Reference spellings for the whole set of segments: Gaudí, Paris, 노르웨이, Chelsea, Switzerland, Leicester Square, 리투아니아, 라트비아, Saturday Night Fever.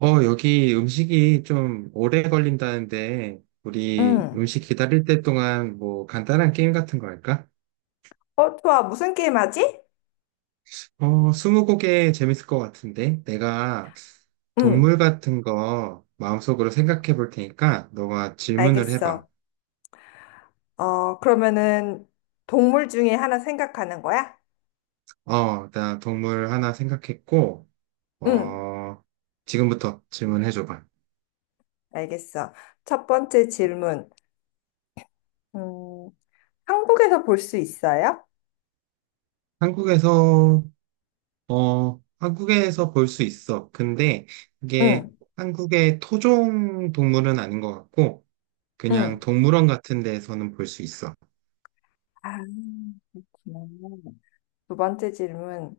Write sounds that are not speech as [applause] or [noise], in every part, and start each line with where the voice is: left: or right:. right: 여기 음식이 좀 오래 걸린다는데, 우리
left: 응.
right: 음식 기다릴 때 동안 뭐 간단한 게임 같은 거 할까?
left: 좋아. 무슨 게임 하지?
right: 스무고개 재밌을 것 같은데, 내가
left: 응,
right: 동물 같은 거 마음속으로 생각해 볼 테니까, 너가 질문을 해봐.
left: 알겠어. 그러면은 동물 중에 하나 생각하는 거야?
right: 나 동물 하나 생각했고,
left: 응,
right: 어, 지금부터 질문해 줘봐.
left: 알겠어. 첫 번째 질문. 음, 한국에서 볼 수 있어요?
right: 한국에서 한국에서 볼 수 있어. 근데 이게
left: 응,
right: 한국의 토종 동물은 아닌 것 같고, 그냥
left: 응.
right: 동물원 같은 데에서는 볼 수 있어.
left: 아, 그렇구나. 두 번째 질문.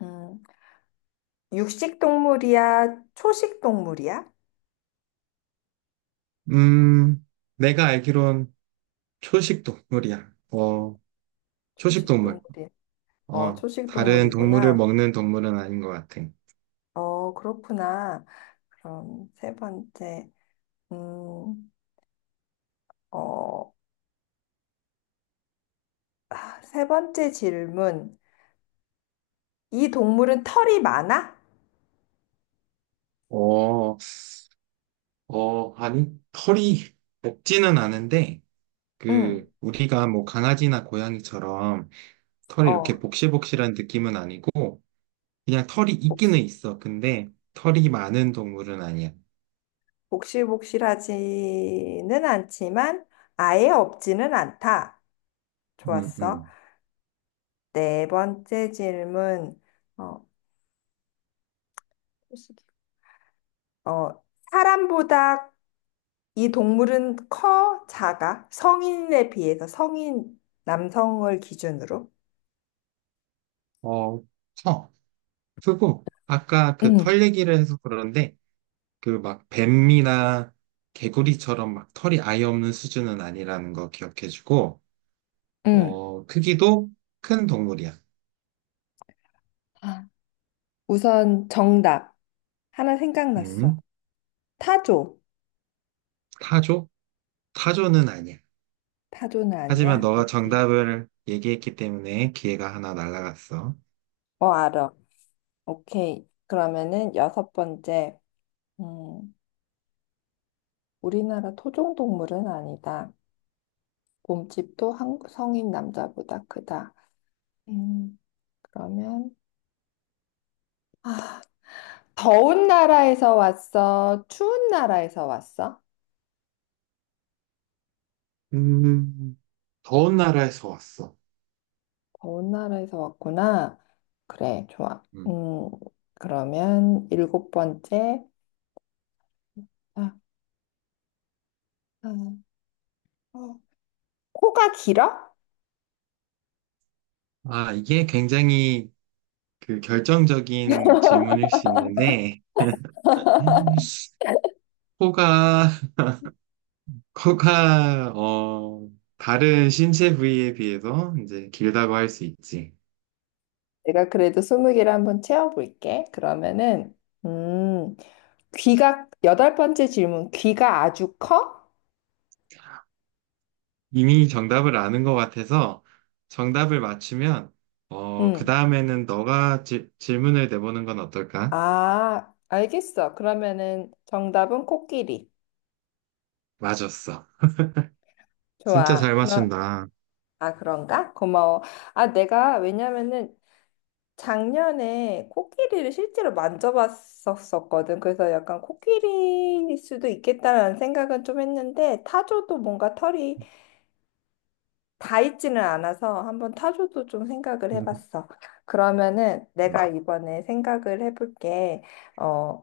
left: 음, 육식 동물이야? 초식 동물이야?
right: 음, 내가 알기론 초식 동물이야. 초식
left: 초식
right: 동물.
left: 동물이야. 초식
right: 다른 동물을
left: 동물이구나.
right: 먹는 동물은 아닌 것 같아.
left: 그렇구나. 그럼 세 번째. 음, 어, 세 번째 질문. 이 동물은 털이 많아?
right: 어, 아니, 털이 없지는 않은데,
left: 응.
right: 그, 우리가 뭐 강아지나 고양이처럼 털이 이렇게
left: 어,
right: 복실복실한 느낌은 아니고, 그냥 털이
left: 복시-
right: 있기는 있어. 근데 털이 많은 동물은 아니야.
left: 복실복실하지는 않지만 아예 없지는 않다.
right: 음,
left: 좋았어.
right: 음.
left: 네 번째 질문. 어, 어, 사람보다 이 동물은 커? 작아? 성인에 비해서 성인 남성을 기준으로?
right: 어, 커. 크고, 아까 그
left: 응,
right: 털 얘기를 해서 그러는데, 그 막 뱀이나 개구리처럼 막 털이 아예 없는 수준은 아니라는 거 기억해주고,
left: 응.
right: 크기도 큰 동물이야.
left: 아, 우선 정답. 하나 생각났어.
right: 음,
left: 타조.
right: 타조? 타조는 아니야.
left: 타조는
right: 하지만
left: 아니야?
right: 너가
left: 오케이.
right: 정답을 얘기했기 때문에 기회가 하나 날아갔어.
left: 어, 알아. 오케이. 그러면은 여섯 번째. 음, 우리나라 토종 동물은 아니다. 몸집도 한, 성인 남자보다 크다. 음, 그러면 더운 나라에서 왔어? 추운 나라에서 왔어?
right: 음, 더운 나라에서 왔어.
left: 더운 나라에서 왔구나. 그래, 좋아.
right: 음.
left: 그러면 일곱 번째. 아, 아, 어. 코가 길어?
right: 아, 이게 굉장히 그 결정적인 질문일 수 있는데, 코가, [laughs] 코가, 다른 신체 부위에 비해서 이제 길다고 할 수 있지.
left: 내가 그래도 20개를 한번 채워볼게. 그러면은, 음, 귀가, 여덟 번째 질문, 귀가 아주 커?
right: 이미 정답을 아는 것 같아서 정답을 맞추면, 그
left: 응.
right: 다음에는 너가 질문을 내보는 건 어떨까?
left: 아, 알겠어. 그러면은 정답은 코끼리.
right: 맞았어. 진짜
left: 좋아.
right: 잘
left: 그럼,
right: 맞춘다.
left: 아, 그런가? 고마워. 왜냐면은 작년에 코끼리를 실제로 만져봤었거든. 그래서 약간 코끼리일 수도 있겠다라는 생각은 좀 했는데, 타조도 뭔가 털이 다 있지는 않아서 한번 타조도 좀 생각을
right: [laughs] 음,
left: 해봤어. 그러면은 내가
right: 맞아.
left: 이번에 생각을 해볼게. 어,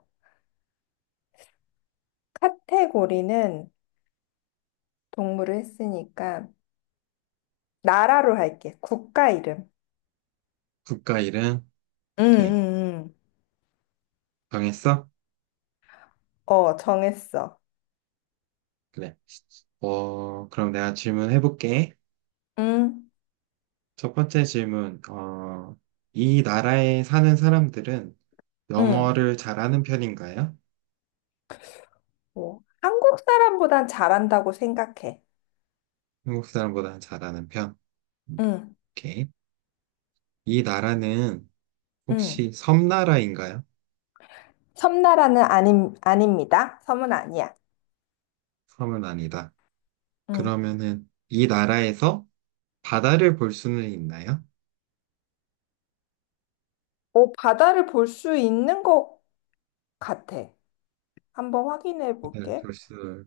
left: 카테고리는 동물을 했으니까 나라로 할게. 국가 이름.
right: 국가 이름?
left: 응,
right: 오케이.
left: 응, 응.
right: 정했어?
left: 정했어.
right: 그래. 그럼 내가 질문해볼게.
left: 응,
right: 첫 번째 질문. 이 나라에 사는 사람들은
left: 응.
right: 영어를 잘하는 편인가요?
left: 뭐, 한국 사람보단 잘한다고 생각해.
right: 한국 사람보다는 잘하는 편. 음,
left: 응,
right: 오케이. 이 나라는
left: 응.
right: 혹시 섬나라인가요?
left: 아닙니다. 섬은 아니야.
right: 섬은 아니다.
left: 응.
right: 그러면은 이 나라에서 바다를 볼 수는 있나요?
left: 바다를 볼 수 있는 것 같아. 한번 확인해
right: 바다를
left: 볼게.
right: 볼 수,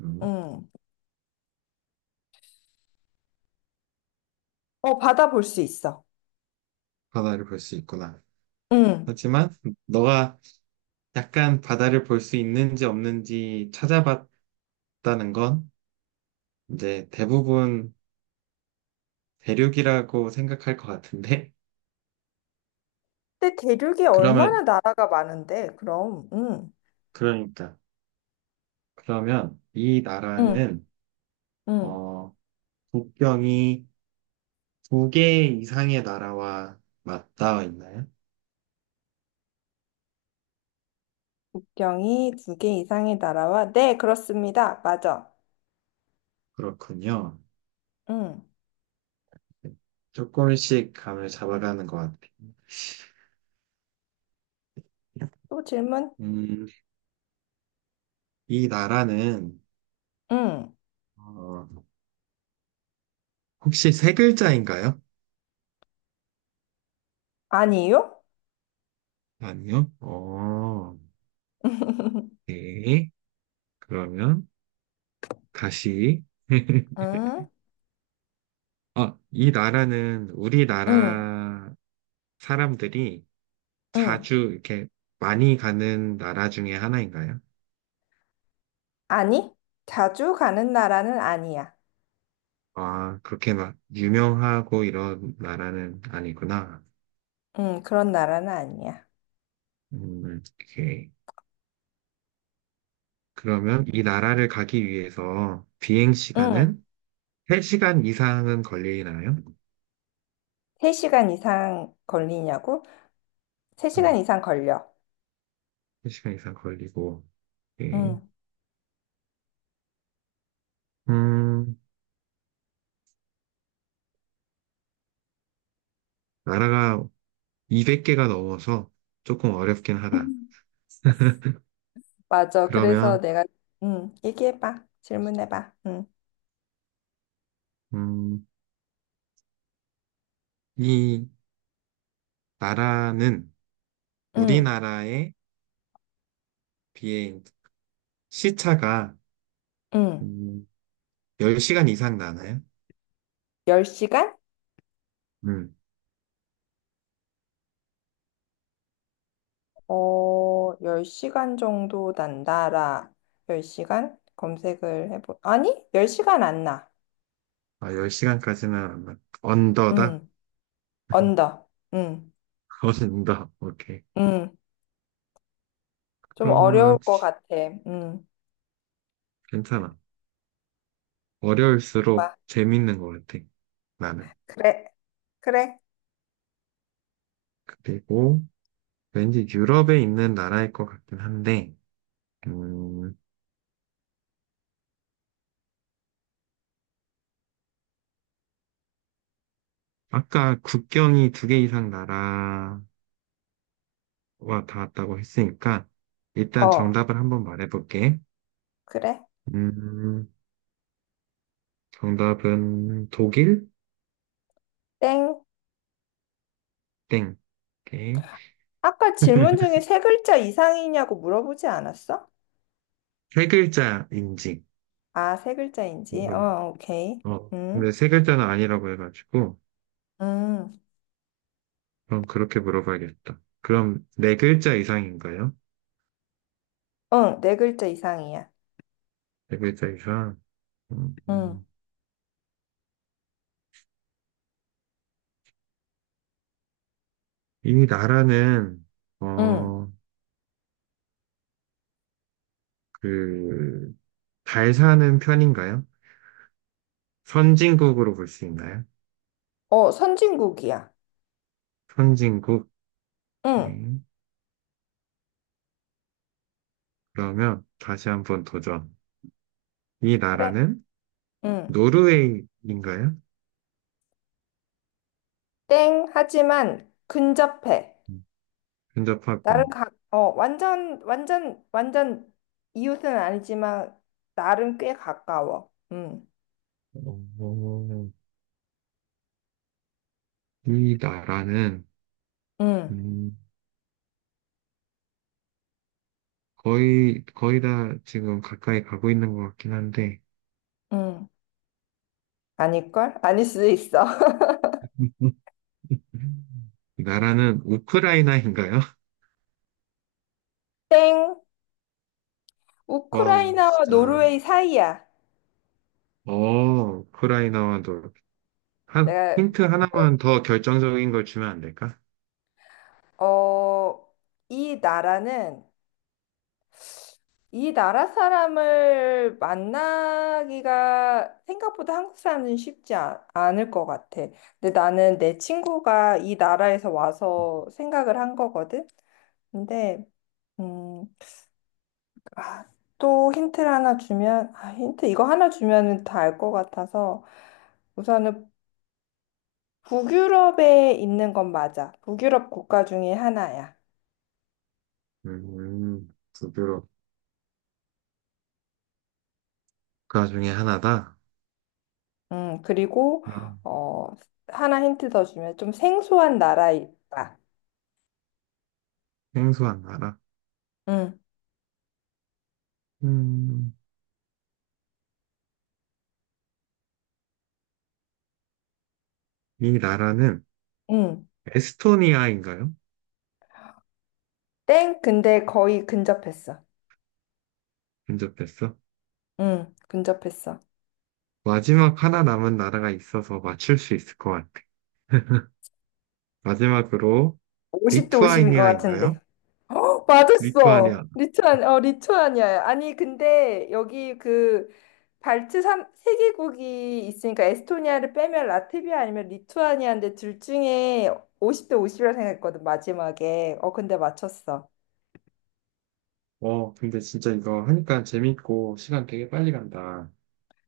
right: 음,
left: 응. 바다 볼 수 있어.
right: 바다를 볼 수 있구나.
left: 응.
right: 하지만 너가 약간 바다를 볼 수 있는지 없는지 찾아봤다는 건 이제 대부분 대륙이라고 생각할 것 같은데
left: 근데 대륙이
right: 그러면
left: 얼마나 나라가 많은데, 그럼. 응.
right: 그러니까 그러면 이
left: 응.
right: 나라는
left: 응.
right: 어 국경이 두 개 이상의 나라와 맞닿아 있나요?
left: 국경이 두 개 이상의 나라와, 네, 그렇습니다. 맞아.
right: 그렇군요.
left: 응.
right: 네. 조금씩 감을 잡아가는 것 같아요.
left: 또 질문?
right: 음, 이 나라는
left: 응.
right: 어, 혹시 세 글자인가요?
left: 아니요?
right: 아니요. 어, 네. 그러면 다시 [laughs]
left: 응.
right: 아, 이 나라는
left: 응.
right: 우리나라 사람들이
left: 응.
right: 자주 이렇게 많이 가는 나라 중에 하나인가요?
left: 아니? 자주 가는 나라는 아니야.
right: 아, 그렇게 막 유명하고 이런 나라는 아니구나.
left: 응, 그런 나라는 아니야.
right: 오케이. 그러면 이 나라를 가기 위해서 비행
left: 응.
right: 시간은 3시간 이상은 걸리나요?
left: 세시간 이상 걸리냐고? 세시간
right: 음,
left: 이상 걸려.
right: 3시간 이상 걸리고. 오케이.
left: 응.
right: 음, 나라가 200개가 넘어서 조금 어렵긴 하다.
left: [laughs]
right: [laughs]
left: 맞아.
right: 그러면,
left: 얘기해봐. 질문해봐.
right: 음, 이 나라는
left: 음,
right: 우리나라에 비해 시차가
left: 음.
right: 음, 10시간 이상 나나요?
left: 10시간?
right: 음.
left: 10시간 정도 난다라. 10시간? 아니, 10시간 안 나.
right: 아, 10시간까지는 안 나. 언더다?
left: 음,
right: [laughs]
left: 언더. 음,
right: 언더. 오케이.
left: 음. 좀
right: 그러면
left: 어려울 것 같아. 음,
right: 괜찮아. 어려울수록
left: 봐.
right: 재밌는 것 같아. 나는.
left: 그래, 그래.
right: 그리고 왠지 유럽에 있는 나라일 것 같긴 한데, 음, 아까 국경이 두 개 이상 나라와 닿았다고 했으니까, 일단
left: 어,
right: 정답을 한번 말해볼게.
left: 그래.
right: 음, 정답은 독일?
left: 땡.
right: 땡. 오케이.
left: 아까 질문 중에 세 글자 이상이냐고 물어보지 않았어?
right: 세 글자 인증.
left: 아, 세 글자인지.
right: 물어봐.
left: 오케이. 음.
right: 근데 세 글자는 아니라고 해가지고,
left: 음.
right: 그럼 그렇게 물어봐야겠다. 그럼 네 글자 이상인가요?
left: 응, 네 글자 이상이야.
right: 네 글자 이상. 음,
left: 응,
right: 음. 이 나라는,
left: 응.
right: 어, 그, 잘 사는 편인가요? 선진국으로 볼 수 있나요?
left: 선진국이야.
right: 선진국.
left: 응,
right: 네. 그러면 다시 한번 도전. 이
left: 그래.
right: 나라는
left: 응.
right: 노르웨이인가요?
left: 땡, 하지만 근접해.
right: 음,
left: 나름
right: 근접하군.
left: 가, 완전, 완전, 완전 이웃은 아니지만 나름 꽤 가까워. 응,
right: 어, 이 나라는,
left: 응,
right: 음, 거의 다 지금 가까이 가고 있는 것 같긴 한데,
left: 응. 아닐걸? 아닐 수도 있어. [laughs]
right: 음. 음. 나라는 우크라이나인가요? [laughs]
left: 땡,
right: 와,
left: 우크라이나와
right: 진짜.
left: 노르웨이 사이야.
right: 우크라이나와도, 한,
left: 내가,
right: 힌트 하나만 더 결정적인 걸 주면 안 될까?
left: 어, 어, 이 나라는 이 나라 사람을 만나기가 생각보다 한국 사람은 쉽지 않을 것 같아. 근데 나는 내 친구가 이 나라에서 와서 생각을 한 거거든. 근데 음, 아, 또 힌트를 하나 주면, 힌트 이거 하나 주면은 다 알 것 같아서 우선은 북유럽에 있는 건 맞아. 북유럽 국가 중에 하나야.
right: 두 유럽 국가 중에 하나다.
left: 그리고
right: 아,
left: 어, 하나 힌트 더 주면 좀 생소한 나라에 있다.
right: 생소한 나라.
left: 음.
right: 음, 이 나라는
left: 음.
right: 에스토니아인가요?
left: 땡? 근데 거의 근접했어.
right: 근접했어.
left: 응, 근접했어.
right: 마지막 하나 남은 나라가 있어서 맞출 수 있을 것 같아. 마지막으로,
left: 50대 50인 것
right: 리투아니아인가요?
left: 같은데. 맞았어.
right: 리투아니아.
left: 리투아니아야. 아니, 근데 여기 그 발트 삼세개국이 있으니까 에스토니아를 빼면 라트비아 아니면 리투아니아인데 둘 중에 50대 50이라 생각했거든, 마지막에. 근데 맞췄어.
right: 근데 진짜 이거 하니까 재밌고 시간 되게 빨리 간다.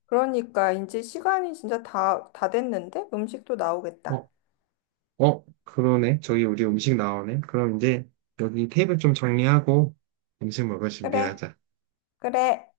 left: 그러니까 이제 시간이 진짜 다 됐는데? 음식도 나오겠다.
right: 어, 그러네. 저기 우리 음식 나오네. 그럼 이제 여기 테이블 좀 정리하고 음식 먹을
left: 그래,
right: 준비하자.
left: 그래.